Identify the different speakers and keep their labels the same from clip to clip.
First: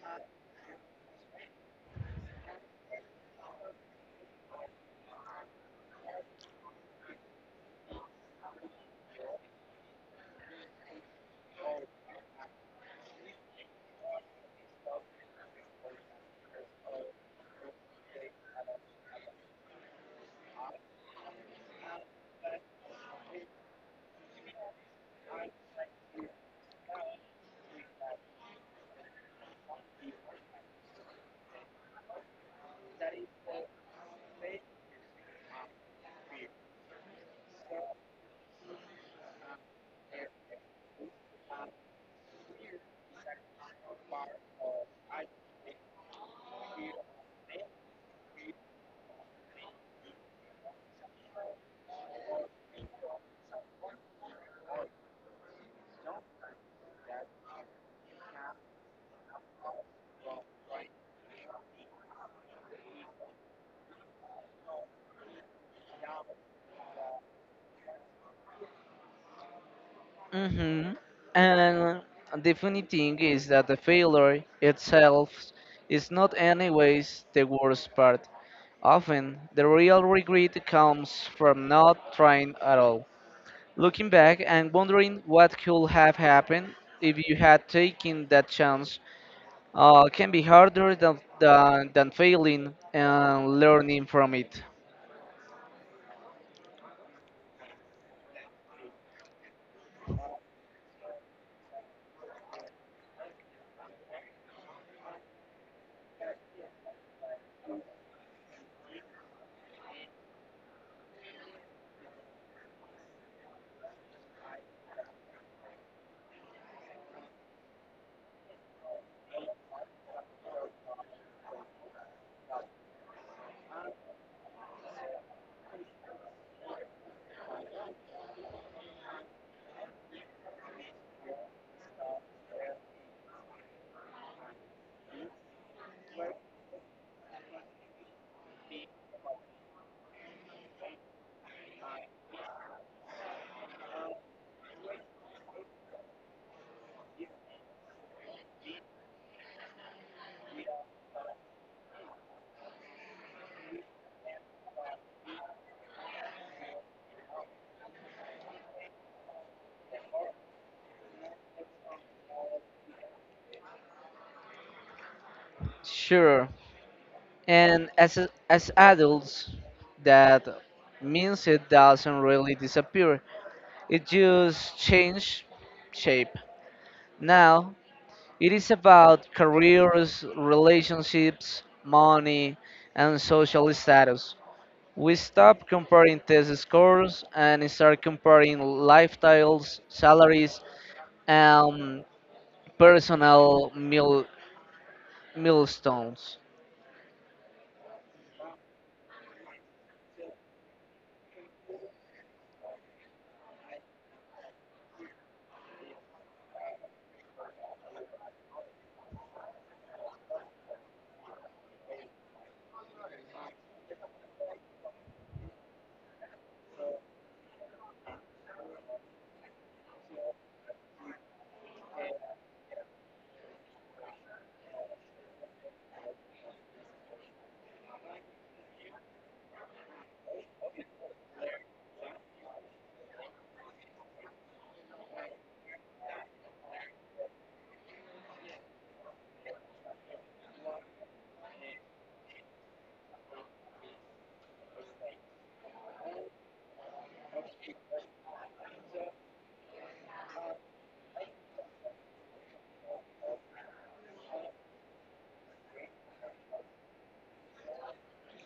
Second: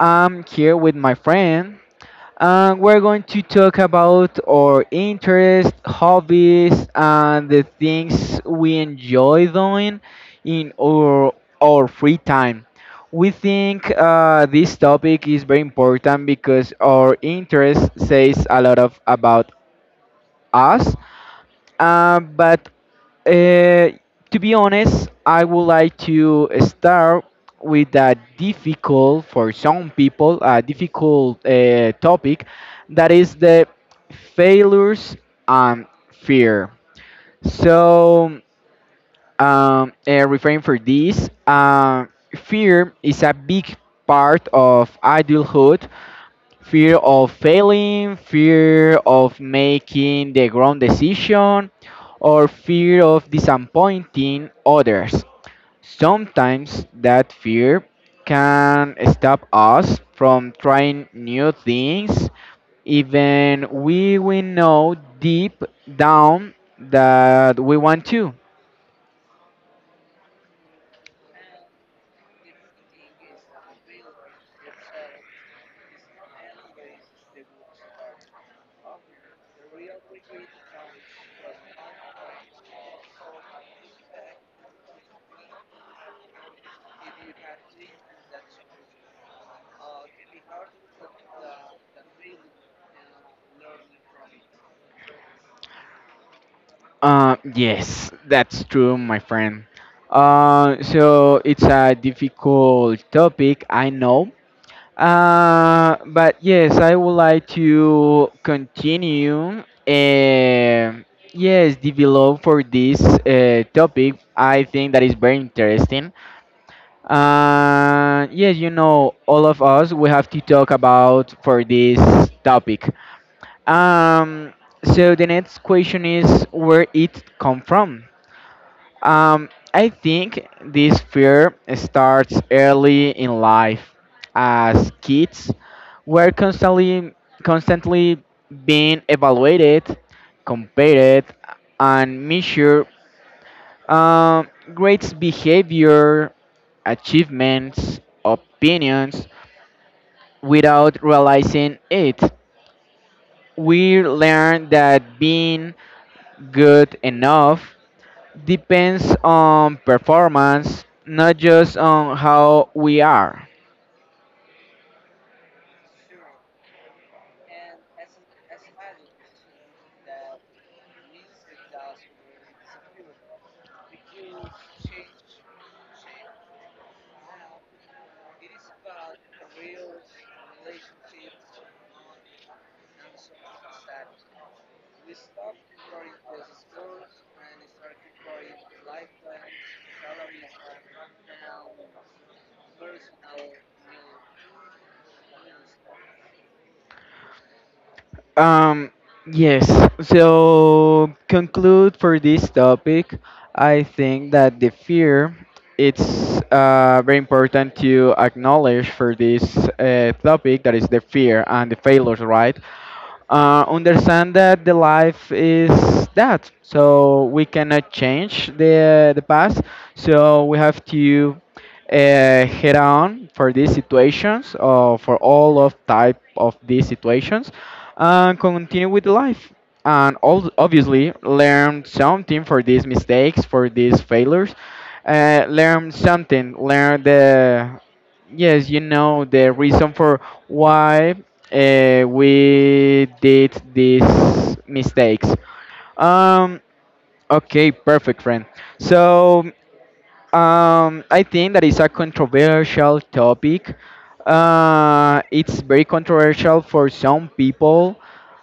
Speaker 1: I'm here with my friend, and we're going to talk about our interests, hobbies, and the things we enjoy doing in our free time. We think this topic is very important because our interest says a lot of about us, but uh, to be honest, I would like to start with a difficult, for some people, a difficult topic that is the failures and fear. So, referring for this, fear is a big part of adulthood fear of failing, fear of making the wrong decision, or fear of disappointing others. Sometimes that fear can stop us from trying new things, even we know deep down that we want to.
Speaker 2: Mm-hmm. And the funny thing is that the failure itself is not anyways the worst part. Often, the real regret comes from not trying at all. Looking back and wondering what could have happened if you had taken that chance can be harder than, failing and learning from it.
Speaker 1: Yes, that's true, my friend. So it's a difficult topic, I know. But yes, I would like to continue. Yes, develop for this topic. I think that is very interesting. Yes, you know, all of us we have to talk about for this topic. Um, so the next question is where it come from. I think this fear starts early in life. As kids, we're constantly being evaluated, compared, and measured. Um, Grades, behavior, achievements, opinions, without realizing it. We learn that being good enough depends on performance, not just on how we are.
Speaker 2: Sure. And as adults, that means it doesn't really disappear. It just change shape. Now it is about careers, relationships, money, and social status. We stop comparing test scores and start comparing lifestyles, salaries, and personal milestones.
Speaker 1: Um, yes, so conclude for this topic, I think that the fear it's very important to acknowledge for this topic that is the fear and the failures, right? Understand that the life is that. So we cannot change the past. So we have to head on for these situations or for all of type of these situations, and continue with life. And all, obviously learn something for these mistakes, for these failures. Learn something. Learn the Yes, you know the reason for why we did these mistakes. Um, okay, perfect, friend. So I think that is a controversial topic. It's very controversial for some people,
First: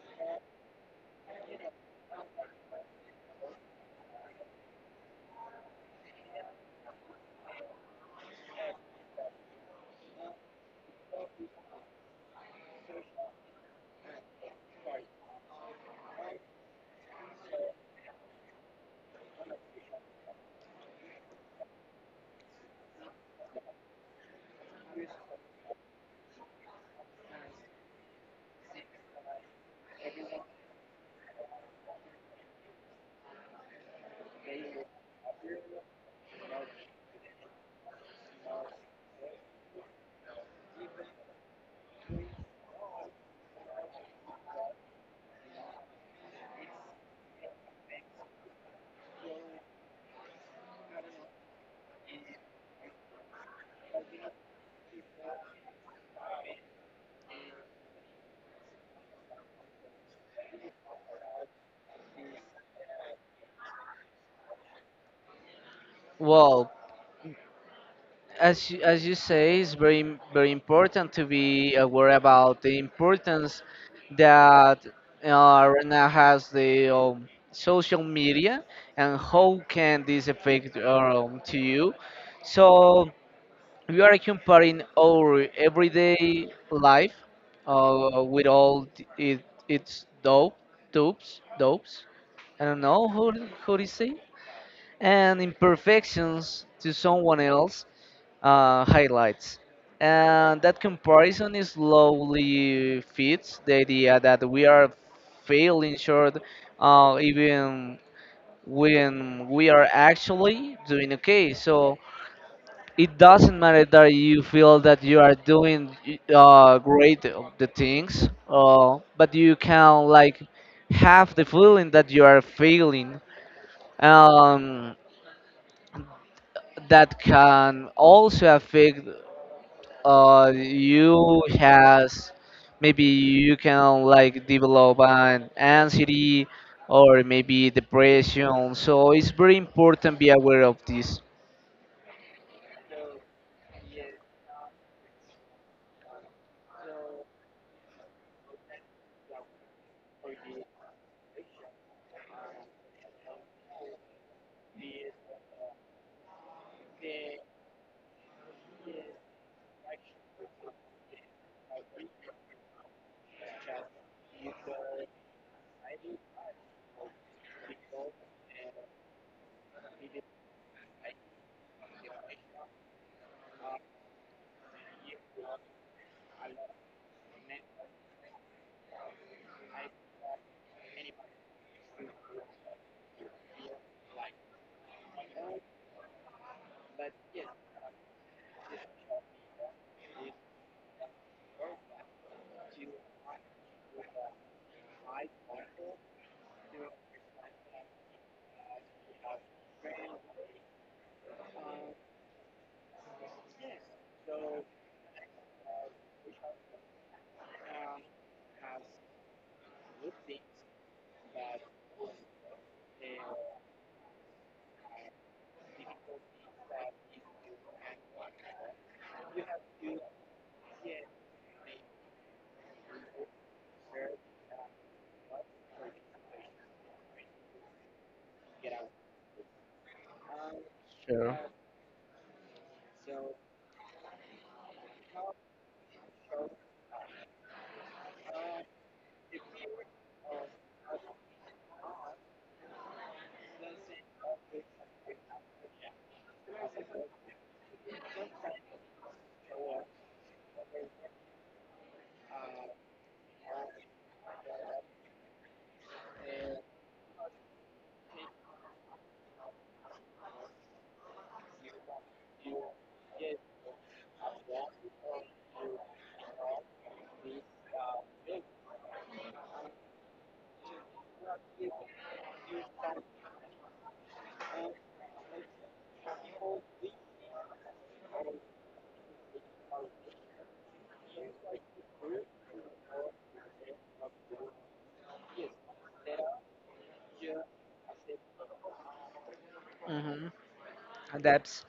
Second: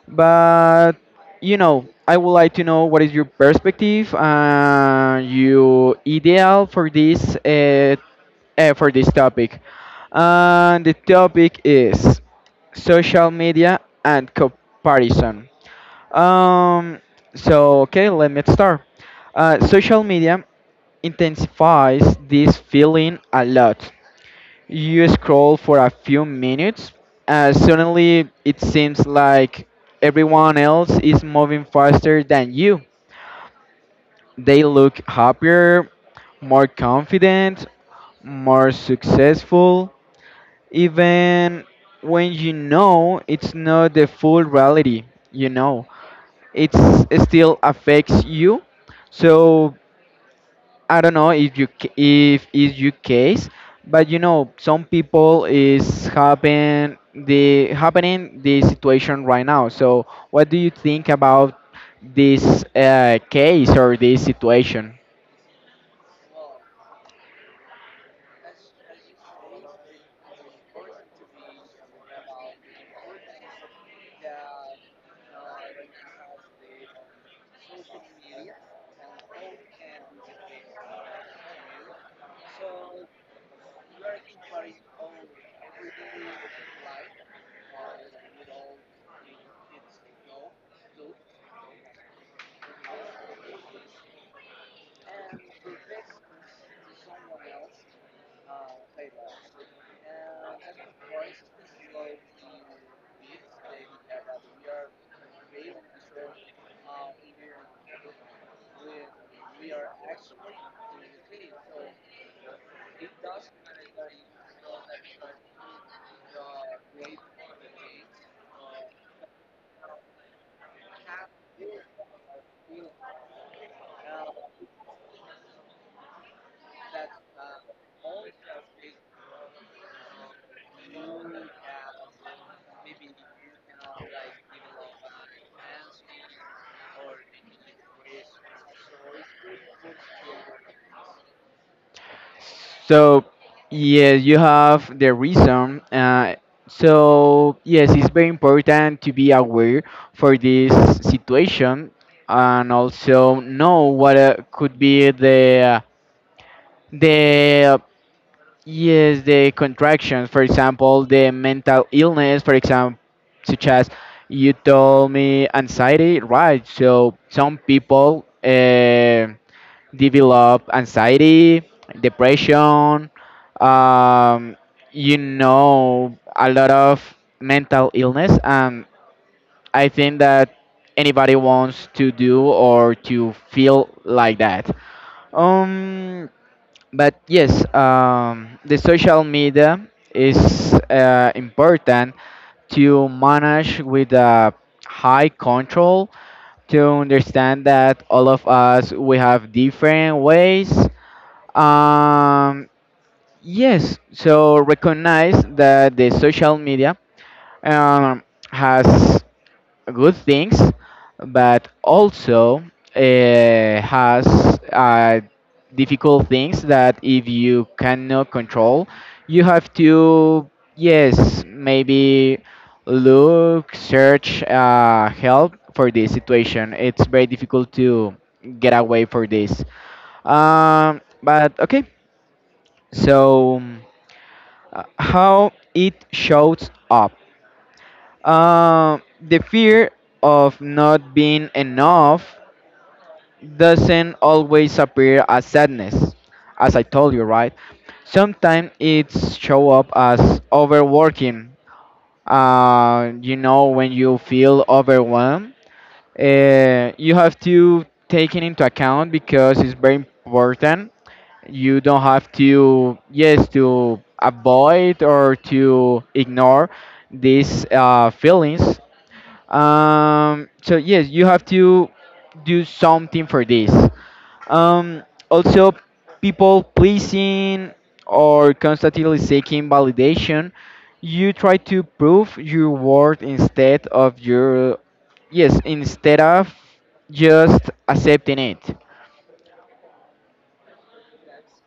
Speaker 1: but you know, I would like to know what is your perspective, your ideal for this topic. And the topic is social media and comparison. Um, so, okay, let me start. Social media intensifies this feeling a lot. You scroll for a few minutes, suddenly it seems like everyone else is moving faster than you. They look happier, more confident, more successful, even when you know it's not the full reality, you know it's it still affects you. So I don't know if you ca- if is your case, but you know some people is happen the happening the situation right now. So what do you think about this case or this situation?
Speaker 2: Wow, as you say, it's very important to be aware about the importance that right now has the social media, and how can this affect to you. So we are comparing our everyday life with all it, its dopes. I don't know how to say, and imperfections to someone else highlights. And that comparison is slowly fits the idea that we are failing short, even when we are actually doing okay. So it doesn't matter that you feel that you are doing great of the things, but you can like have the feeling that you are failing. Um, that can also affect you has, maybe you can like develop an anxiety or maybe depression. So it's very important be aware of this.
Speaker 1: So yes, you have the reason. So yes, it's very important to be aware for this situation and also know what could be the yes the contractions. For example, the mental illness. For example, such as you told me anxiety, right? So some people. Develop anxiety, depression, um, you know, a lot of mental illness. And I think that anybody wants to do or to feel like that. Um, but yes, the social media is important to manage with a high control to understand that all of us we have different ways um, yes, so recognize that the social media um, has good things, but also has uh, difficult things that if you cannot control, you have to, yes, maybe look, search help for this situation. It's very difficult to get away for this.
Speaker 2: Sure.
Speaker 1: But okay, so, how it shows up? The fear of not being enough doesn't always appear as sadness, as I told you, right? Sometimes it show up as overworking. You know, when you feel overwhelmed you have to take it into account because it's very important. You don't have to, yes, to avoid or to ignore these feelings. So yes, you have to do something for this. Um, Also, people pleasing or constantly seeking validation, you try to prove your worth instead of your, yes, instead of just accepting it.
Speaker 2: hmm That's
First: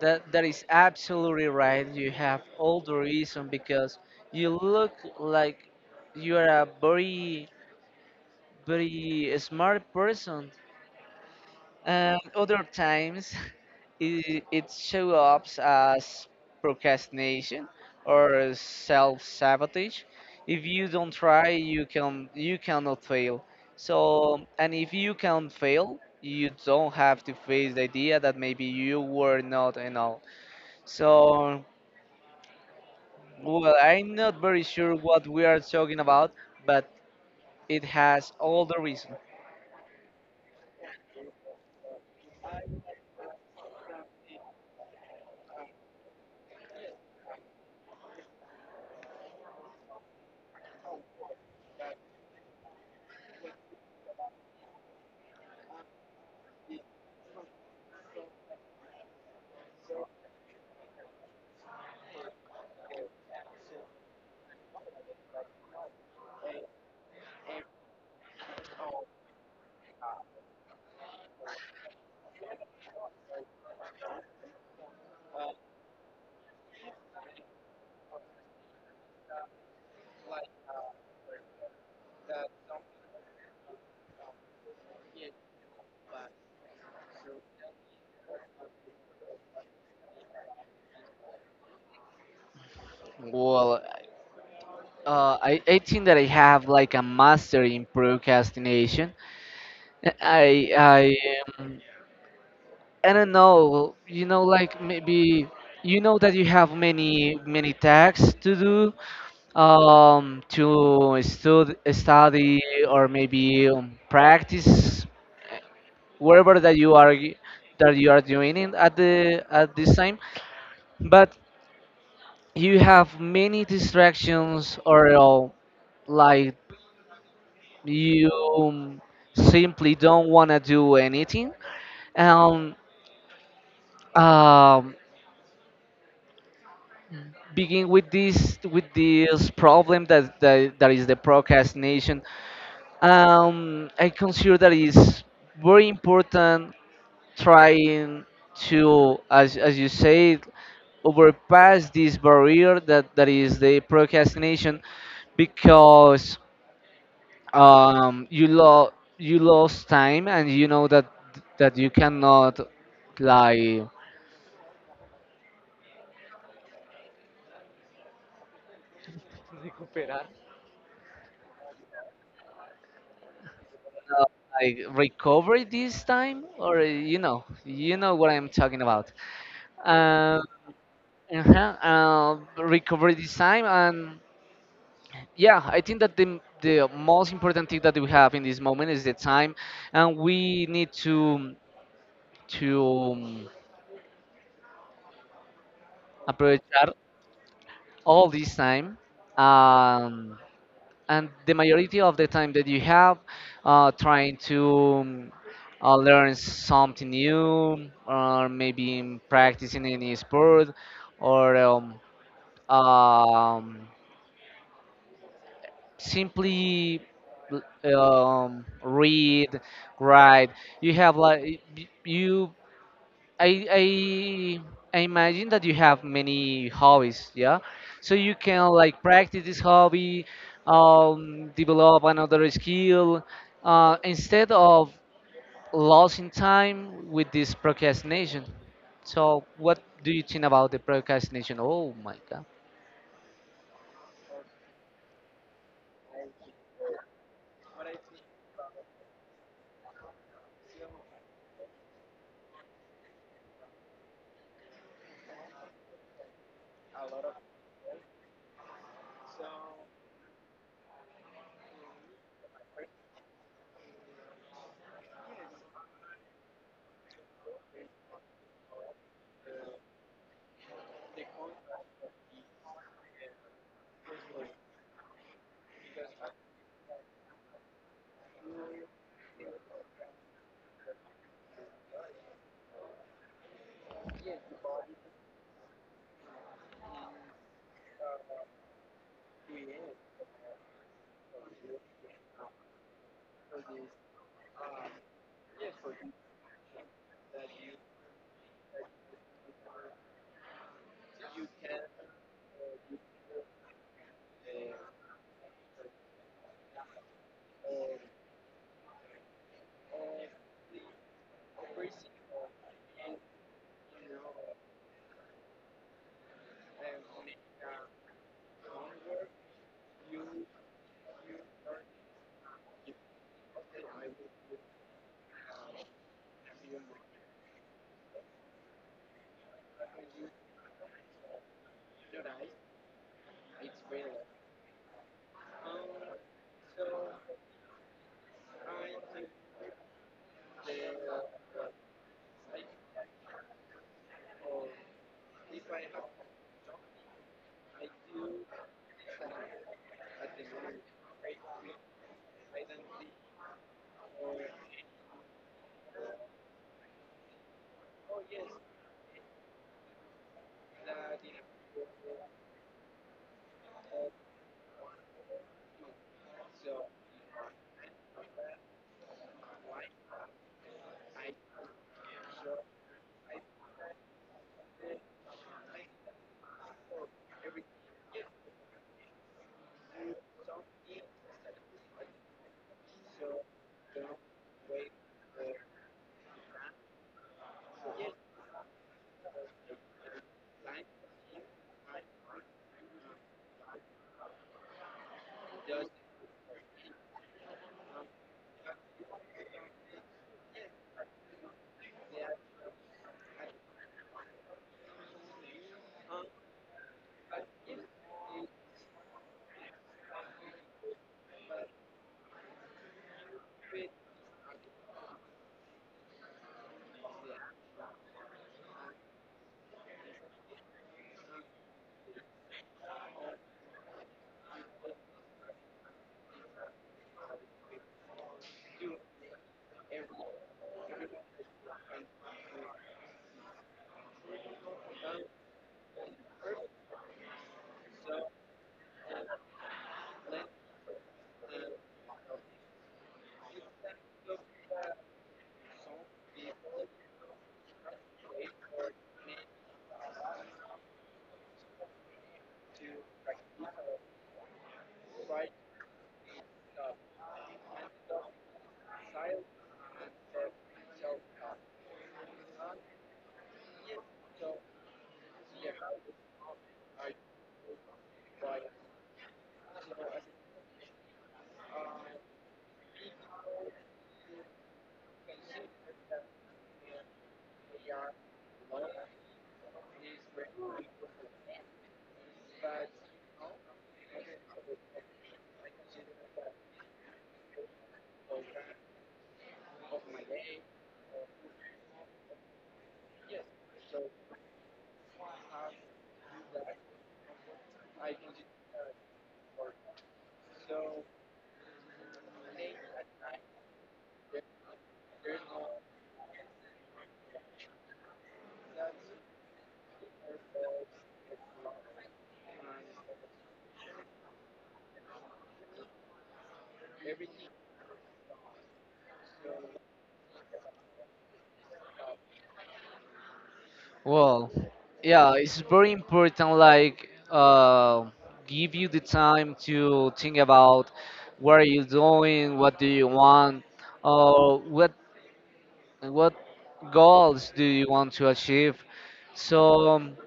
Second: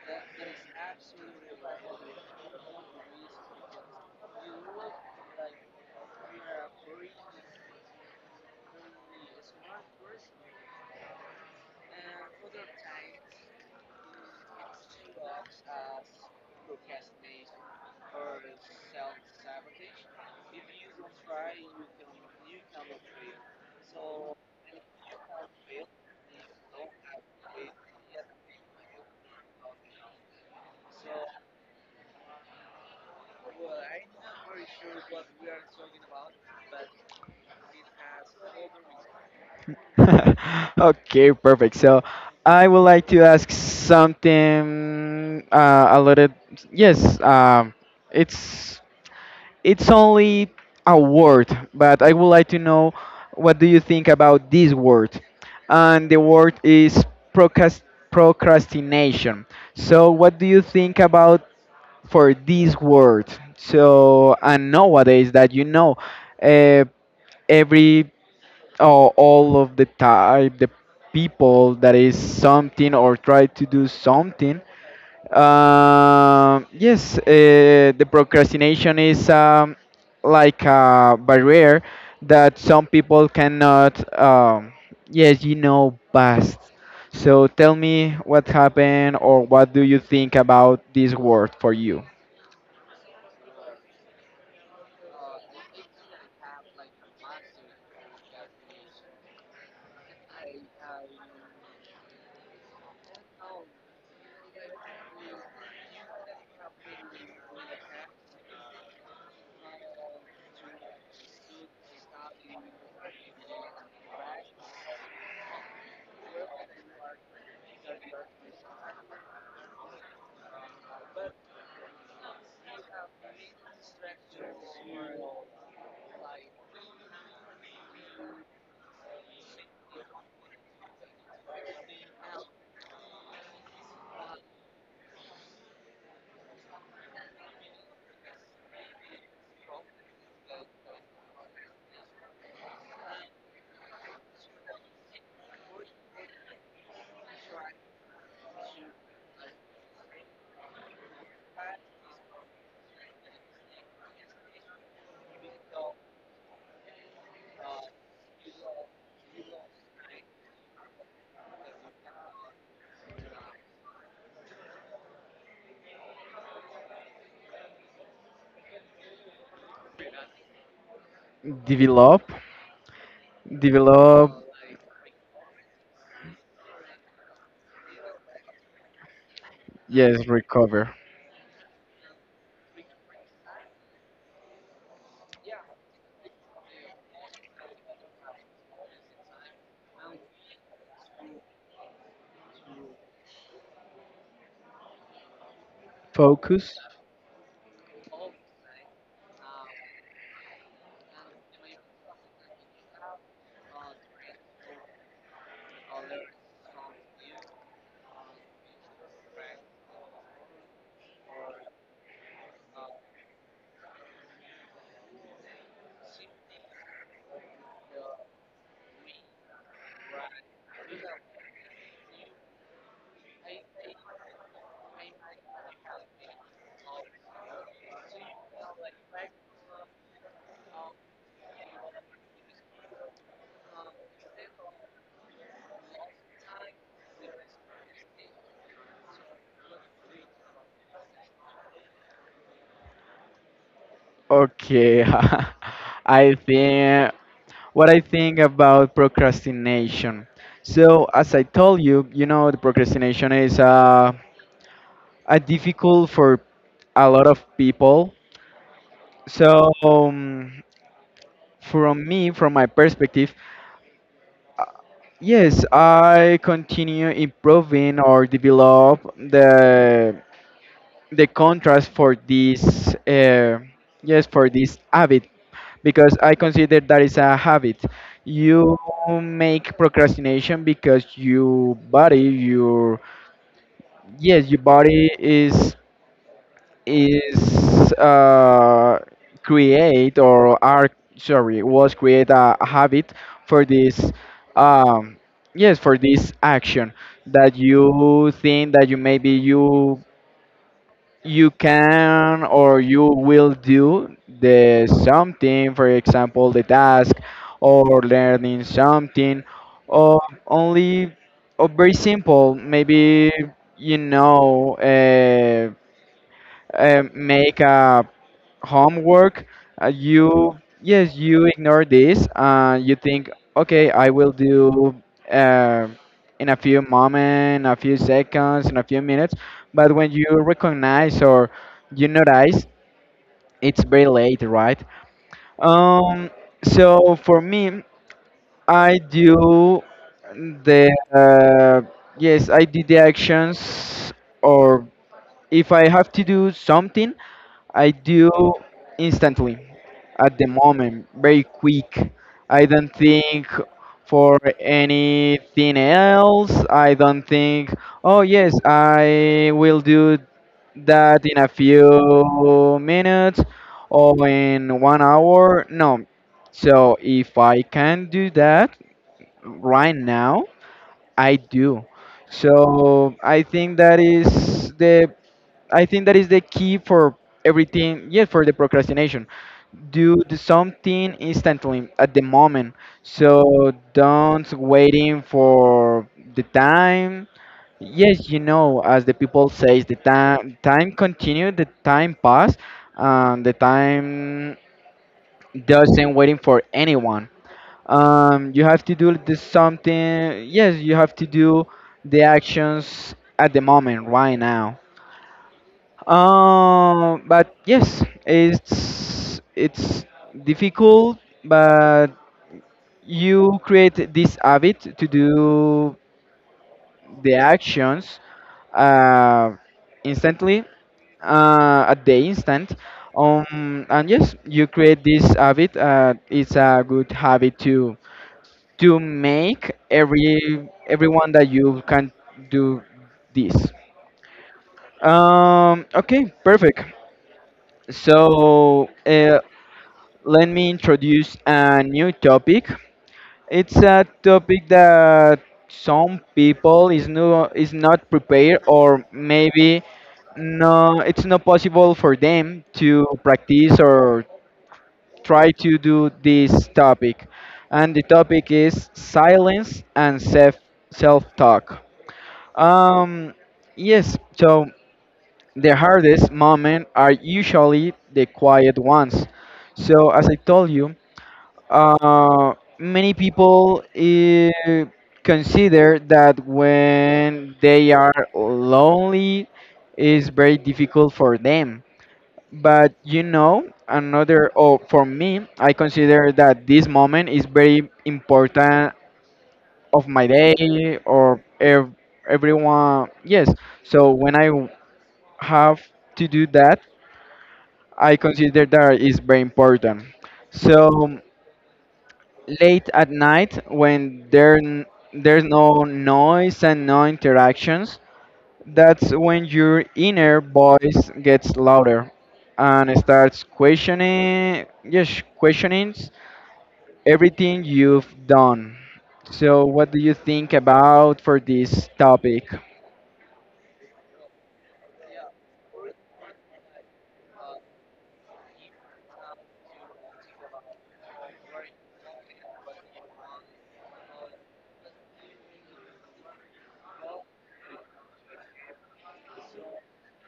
Speaker 2: that. That is absolutely right. You have all the reason because you look like you are a very, very smart person. And other times, it shows up as procrastination or self-sabotage. If you don't try, you cannot fail. So, and if you can fail, you don't have to face the idea that maybe you were not enough. So, well, I'm not very sure what we are talking about, but it has all the reason.
Speaker 1: Okay, perfect. So I would like to ask something a little, yes, it's It's only a word, but I would like to know what do you think about this word? And the word is procrast- procrastination. So what do you think about for this word? So and nowadays that you know, uh, every or all of the type the people that is something or try to do something yes, the procrastination is like a barrier that some people cannot, yes, you know, past. So tell me what happened or what do you think about this word for you?
Speaker 2: Well, I think that I have like a master in procrastination. I I um, I don't know. You know, like maybe you know that you have many tasks to do, to study or maybe practice wherever that you are that you are doing it at the at this time, but you have many distractions, or like you, um, simply don't want to do anything, and um, begin with this problem that, that is the procrastination. I consider that is very important trying to, as you said, overpass this barrier that is the procrastination, because um, you lo you lost time, and you know that you cannot like
Speaker 1: Develop,
Speaker 2: uh,
Speaker 1: develop,
Speaker 2: like recover it this time, or you know what I'm talking about.
Speaker 1: yes,
Speaker 2: um
Speaker 1: recover,
Speaker 2: uh-huh. Recover this time. And yeah, I think that the most important thing that we have in this moment is the time, and we need to um,
Speaker 1: focus.
Speaker 2: aprovechar all this time, um, and the majority of the time that you have, trying to learn something new, or maybe in practicing any sport, or um, simply read, write. You have like you I I imagine that you have many hobbies, yeah. So you can like practice this hobby, develop another skill, instead of losing time with this procrastination. So what do you think about the procrastination? Oh my God.
Speaker 1: Okay, I think. What I think about procrastination. So, as I told you, you know, the procrastination is a difficult for a lot of people. So, from me, from my perspective, yes, I continue improving or develop the contrast for this. Yes, for this habit because I consider that is a habit. You make procrastination because your body, your yes, your body is create or are sorry was create a habit for this um, yes for this action that you think that you maybe you can or you will do the something for example the task or learning something or only or very simple maybe you know make a homework you yes you ignore this and you think okay I will do uh, in a few moments a few seconds in a few minutes but when you recognize or you notice it's very late right. um so for me I do the yes I did the actions or if I have to do something I do instantly at the moment, very quick. I don't think for anything else. I don't think, oh yes, I will do that in a few minutes or in 1 hour. No. So if I can do that right now, I do. So I think that is the I think that is the key for everything. Yeah, for the procrastination, do something instantly at the moment. So don't waiting for the time. Yes, you know, as the people says, the time continue, the time pass, and the time doesn't waiting for anyone. You have to do the something. Yes, you have to do the actions at the moment, right now. But yes, it's difficult, but you create this habit to do the actions uh, instantly at the instant. And yes, you create this habit. It's a good habit to make every everyone that you can do this. Okay, perfect. So, let me introduce a new topic. It's a topic that some people is no is not prepared or maybe no it's not possible for them to practice or try to do this topic. And the topic is silence and self self talk. Um yes, so the hardest moments are usually the quiet ones. So as I told you, uh, many people consider that when they are lonely is very difficult for them but you know another or for me I consider that this moment is very important of my day or everyone yes so when have to do that I consider that is very important so late at night when there's no noise and no interactions that's when your inner voice gets louder and starts questioning yes questioning everything you've done. So what do you think about for this topic?
Speaker 2: Well, yeah, it's very important. Like, give you the time to think about what are you doing, what do you want, or what and what goals do you want to achieve. So um,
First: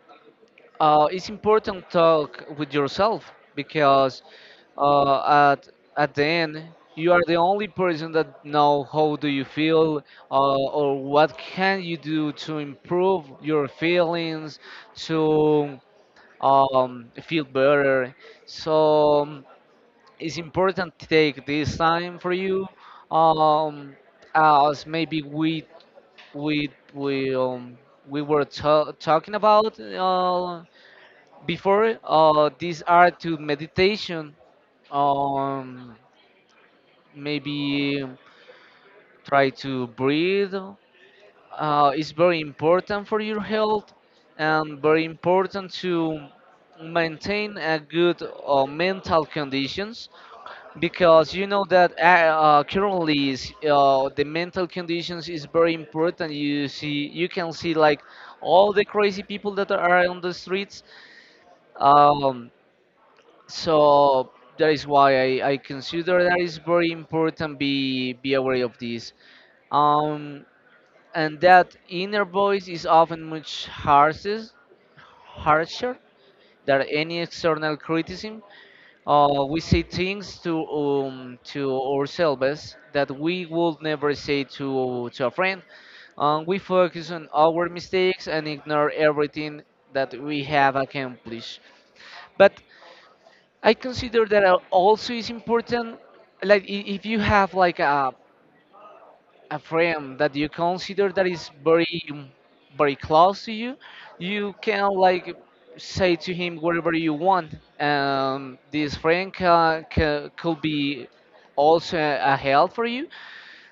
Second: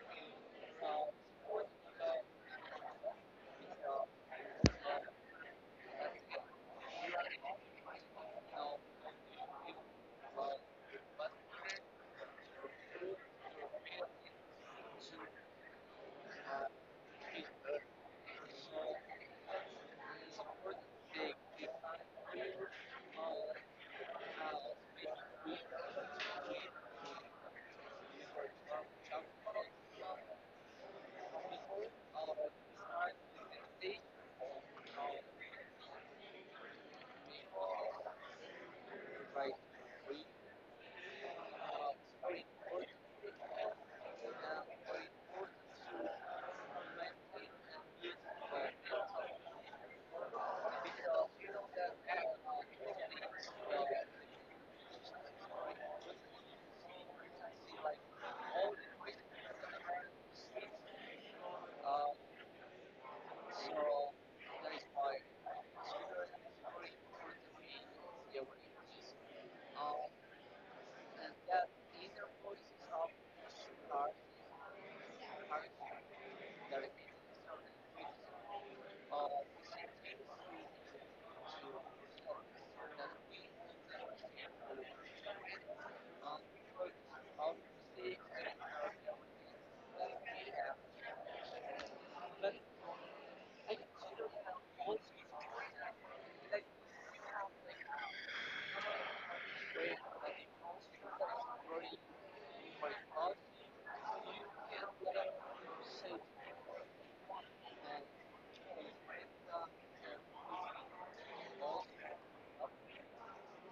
Speaker 2: uh, it's important talk with yourself, because uh, at at the end, you are the only person that know how do you feel, or what can you do to improve your feelings, to feel better. So it's important to take this time for you. Um, as maybe we we um, we were talking about before. These are to meditation. Um, Maybe try to breathe. It's very important for your health, and very important to maintain a good mental conditions, because you know that currently is, the mental conditions is very important. You can see like all the crazy people that are on the streets. um, so that is why I consider that is very important be aware of this. um, and that inner voice is often much harsher than any external criticism. We say things to ourselves that we would never say to a friend. We focus on our mistakes and ignore everything that we have accomplished. But I consider that also is important. Like, if you have like a friend that you consider that is very, very close to you, you can like say to him whatever you want. This friend ca ca could be also a help for you.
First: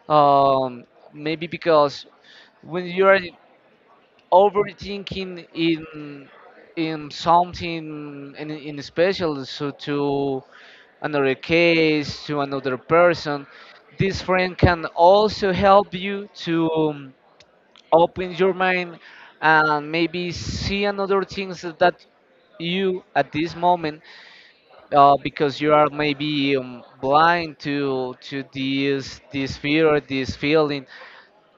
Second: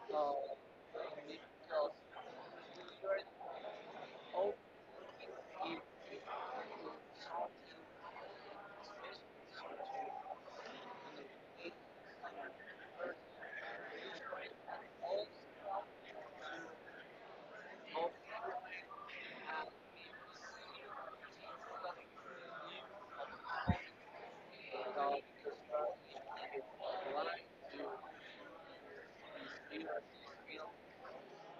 Speaker 2: um, Maybe because, when you are overthinking in something, in special, so to another case to another person, this friend can also help you to open your mind, and maybe see another things that you at this moment, because you are maybe blind to this fear or this feeling,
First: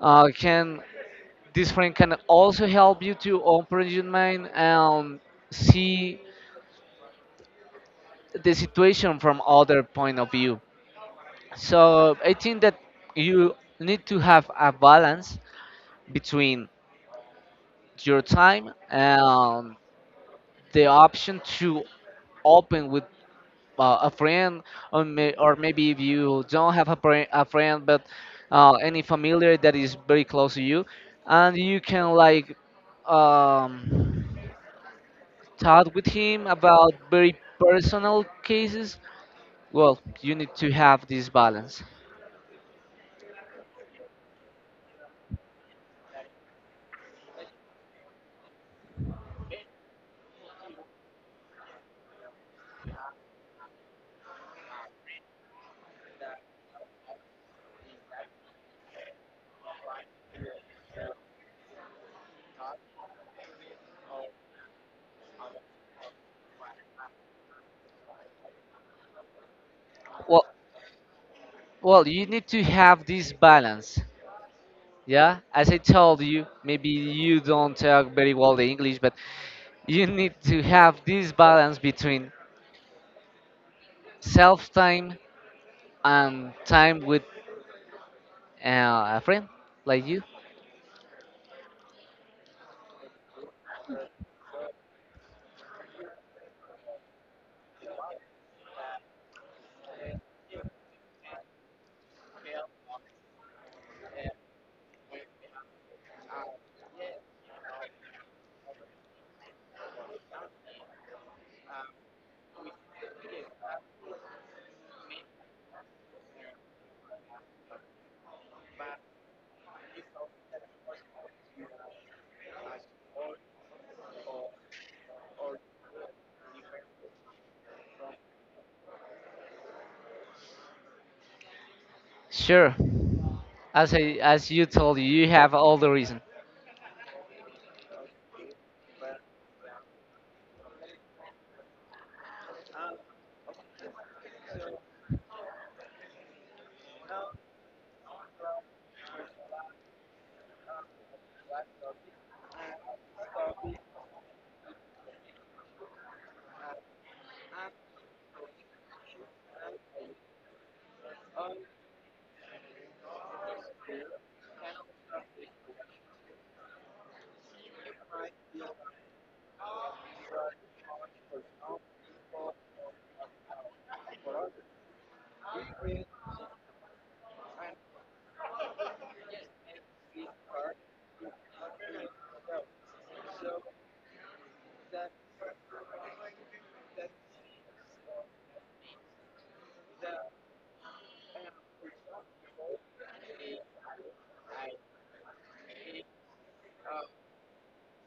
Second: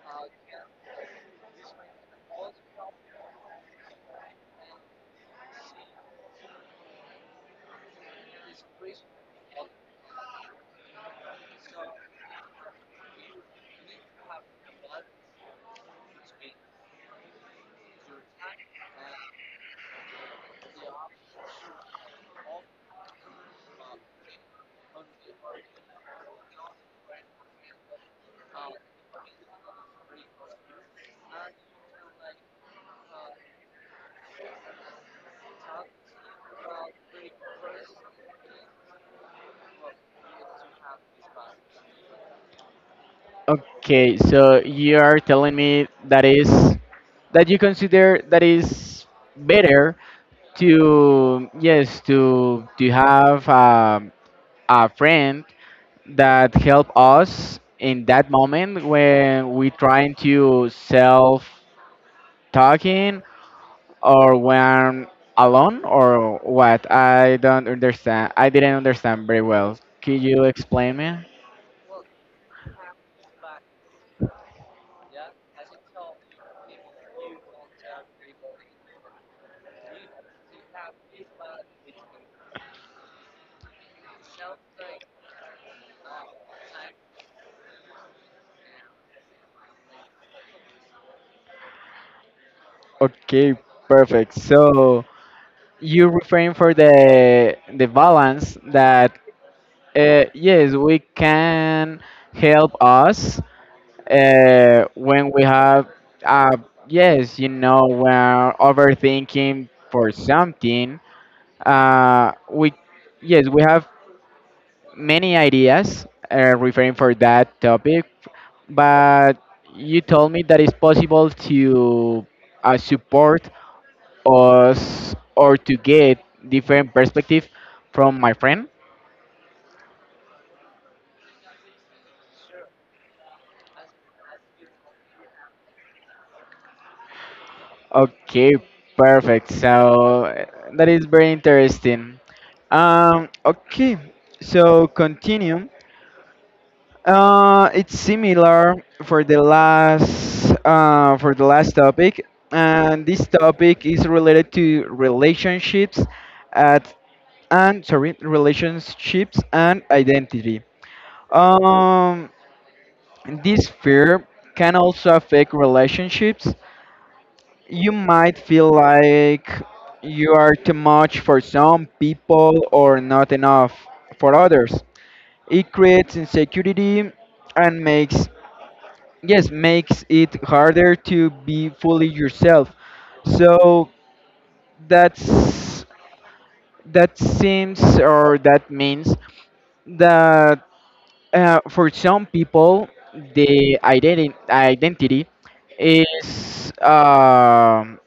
Speaker 2: can this friend can also help you to open your mind and see the situation from other point of view. So I think that you need to have a balance between your time and the option to open with a friend, or maybe, if you don't have a friend, but any familiar that is very close to you, and you can like um, talk with him about very personal cases. Well, you need to have this balance.
Speaker 1: Okay, so you are telling me that is that you consider that is better to yes to have a friend that helped us in that moment when we trying to self talking or when alone or what I don't understand I didn't understand very well could you
Speaker 2: Well,
Speaker 1: explain me.
Speaker 2: you need to have this balance. Yeah, as I told you, maybe you don't talk very well the English, but you need to have this balance between self time and time with a friend like you.
Speaker 1: Okay, perfect. So you referring for the balance that yes we can help us when we have uh, yes you know we're overthinking for something we yes we have many ideas referring for that topic but you told me that it's possible to support us or to get different perspective from my friend.
Speaker 2: Sure, as you told you, you have all the reason.
Speaker 1: Okay, perfect. So that is very interesting. Okay, so continue. It's similar for the last topic, and this topic is related to relationships at and sorry relationships and identity. Um, this fear can also affect relationships you might feel like you are too much for some people or not enough for others. It creates insecurity and makes yes makes it harder to be fully yourself. So that's that seems or that means that for some people, the identity is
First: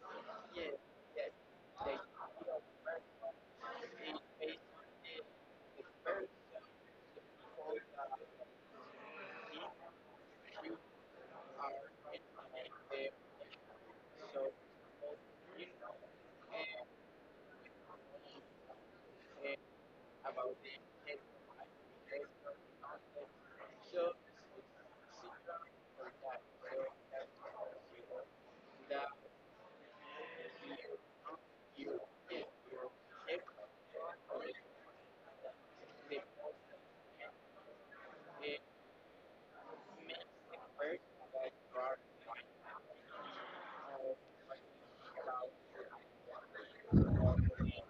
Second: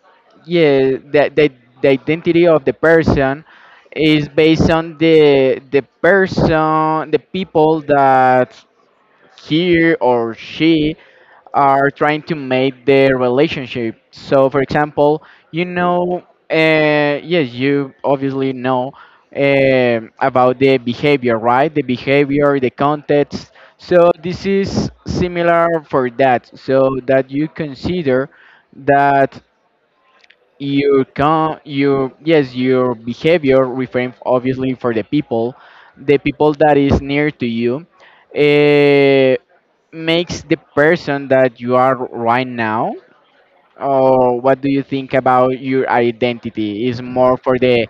Speaker 1: yeah the identity of the person is based on the person the people that he or she are trying to make their relationship. So, for example, you know, yes, you obviously know about the behavior, right? The behavior, the context. So, this is similar for that. So, that you consider that your con your yes your behavior reframed obviously for the people that is near to you uh, makes the person that you are right now or what do you think about your identity is more for the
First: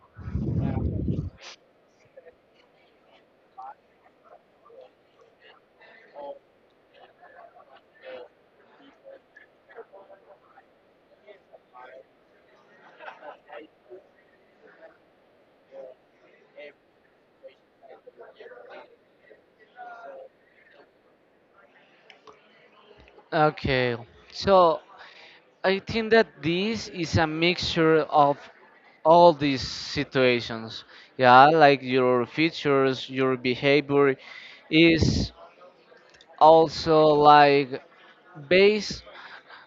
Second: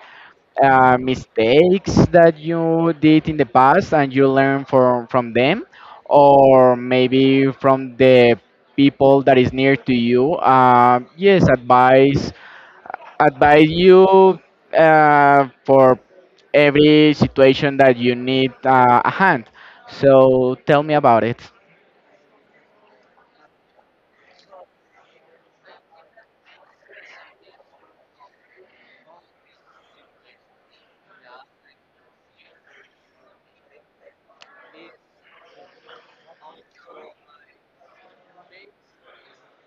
Speaker 1: mistakes that you did in the past and you learn from them or maybe from the people that is near to you yes advice advise you for every situation that you need a hand. So tell me about it.
Speaker 2: Okay, so I think that this is a mixture of all these situations. Yeah, like your features, your behavior is also like based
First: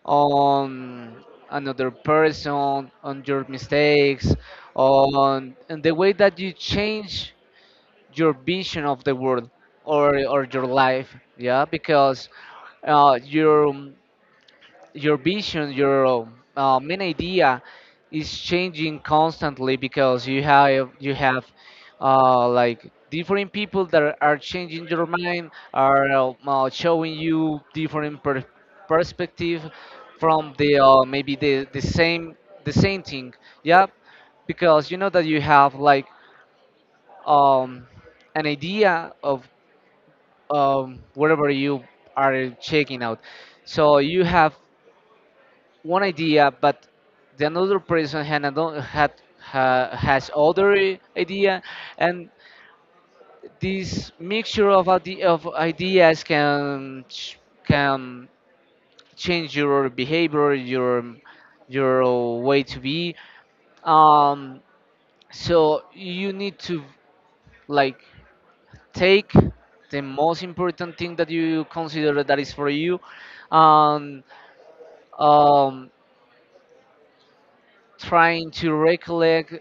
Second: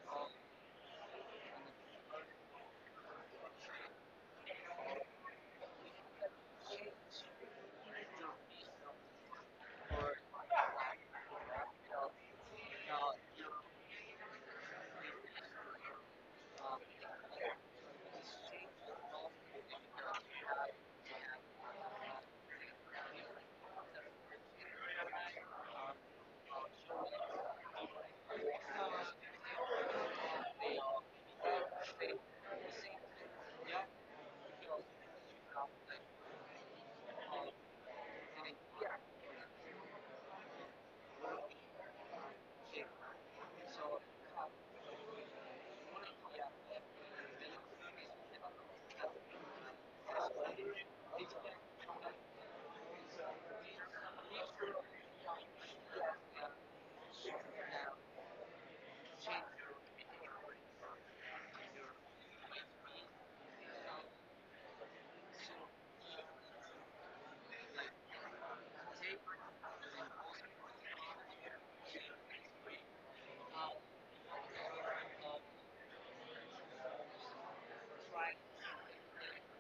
Speaker 2: on another person, on your mistakes, on and the way that you change your vision of the world, or your life. Yeah, because uh, your your vision, your main idea is changing constantly, because you have like different people that are changing your mind, are showing you different perspective from the maybe the same thing. Yeah, because you know that you have like um, an idea of whatever you are checking out. So you have one idea, but the another person had another, had ha, has other idea, and this mixture of ideas can can change your behavior, your way to be. Um, so you need to like take the most important thing that you consider that is for you, and um, trying to recollect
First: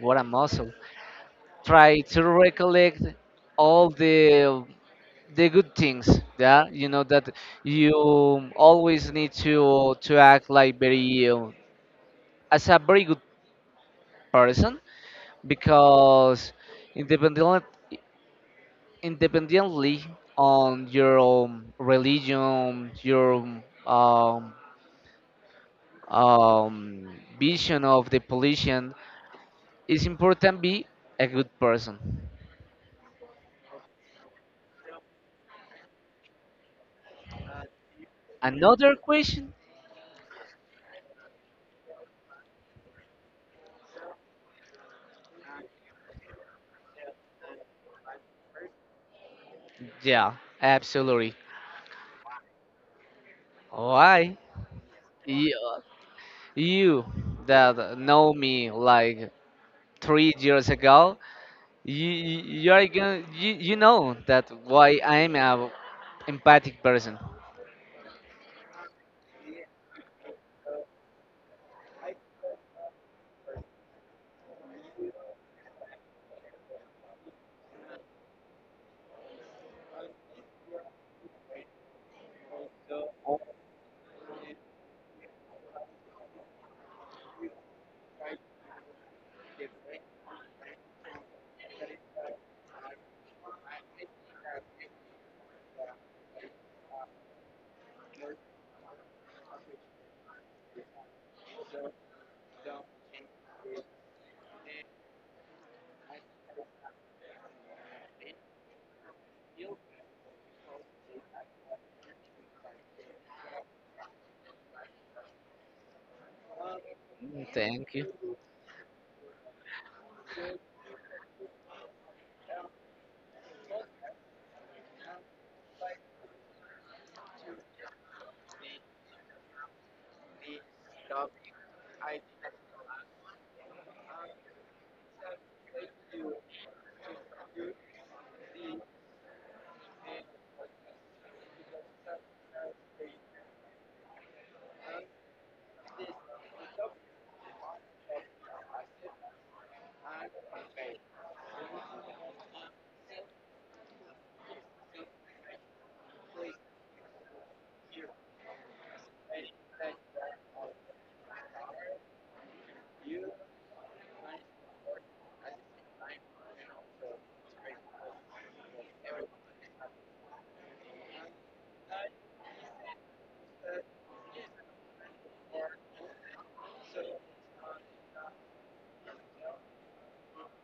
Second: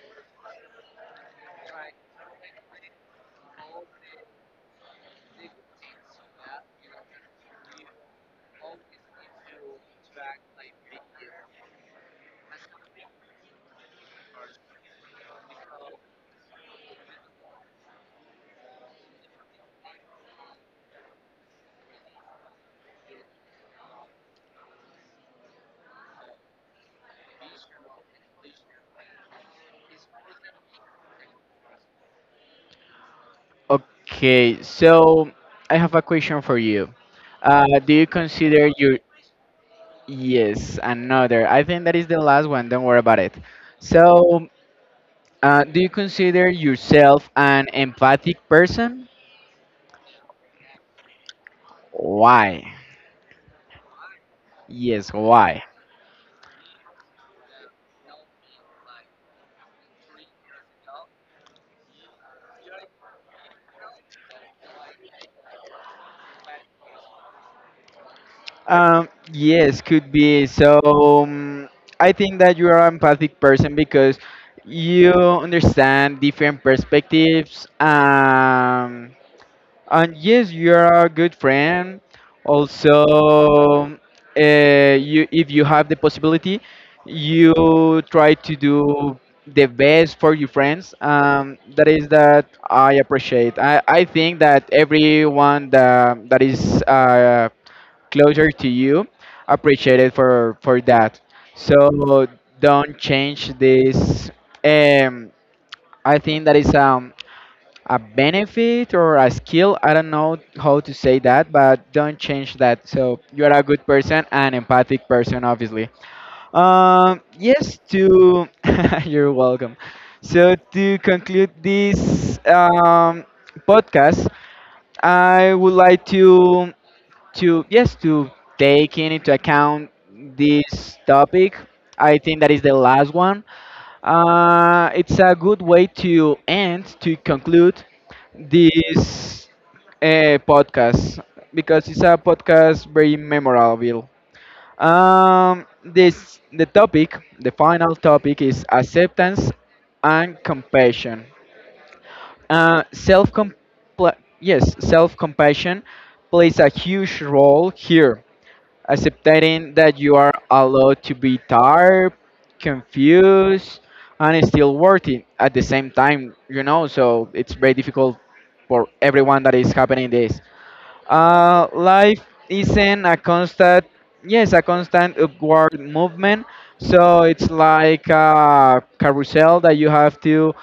Speaker 2: what a muscle, try to recollect all the good things. Yeah, you know that you always need to act like very as a very good person, because independent independently on your religion, your um, um, vision of the pollution, it's important be a good person.
Speaker 1: Okay, so I have a question for you. Do you consider
Speaker 2: Another
Speaker 1: your
Speaker 2: question?
Speaker 1: yes another? I think that is the last one. Don't worry about it. So, do you consider yourself an empathic person?
Speaker 2: Yeah, absolutely.
Speaker 1: Why?
Speaker 2: Why?
Speaker 1: Yes,
Speaker 2: you,
Speaker 1: why?
Speaker 2: you that know me like 3 years ago, you are gonna you, you know that why I'm a empathic person.
Speaker 1: Yes, could be. So, um, I think that you are an empathic person because you understand different perspectives. And yes, you are a good friend. Also, you if you have the possibility, you try to do the best for your friends. That is that I appreciate. I think that everyone that is closer to you appreciate it for that. So don't change this. Um, I think that is a benefit or a skill. I don't know how to say that, but don't change that. So you are a good person an empathic person, obviously. Yes,
Speaker 2: Thank you.
Speaker 1: to you're welcome. So to conclude this podcast, I would like to yes to take into account this topic. I think that is the last one it's a good way to end, to conclude this podcast because it's a podcast very memorable. This the topic, the final topic is acceptance and compassion. Self yes, self compassion plays a huge role here accepting that you are allowed to be tired, confused, and still worthy at the same time, you know. So it's very difficult for everyone that is happening this. Life isn't yes, a constant upward movement. So it's like a carousel that you have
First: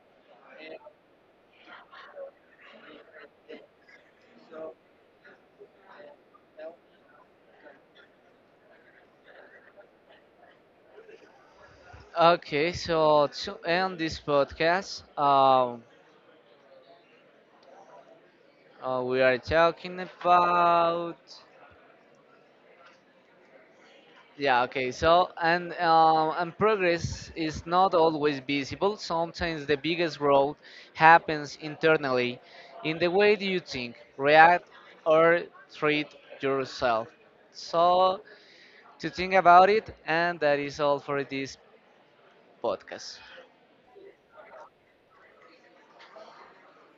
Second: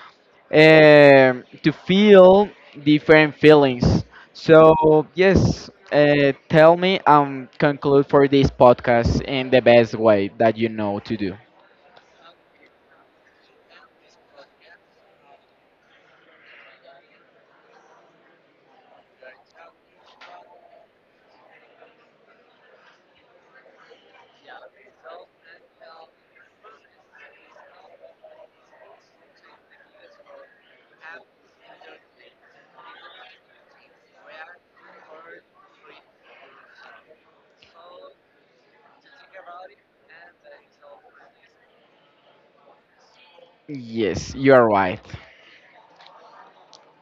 Speaker 1: to feel different feelings. So yes, tell me and conclude for this podcast in the best way that you know to do.
Speaker 2: Okay, so to end this podcast, we are talking about. Yeah, okay. So, and progress is not always visible. Sometimes the biggest growth happens internally, in the way that you think, react, or treat yourself. So, to think about it, and that is all for this podcast.
Speaker 1: Yes, you are right.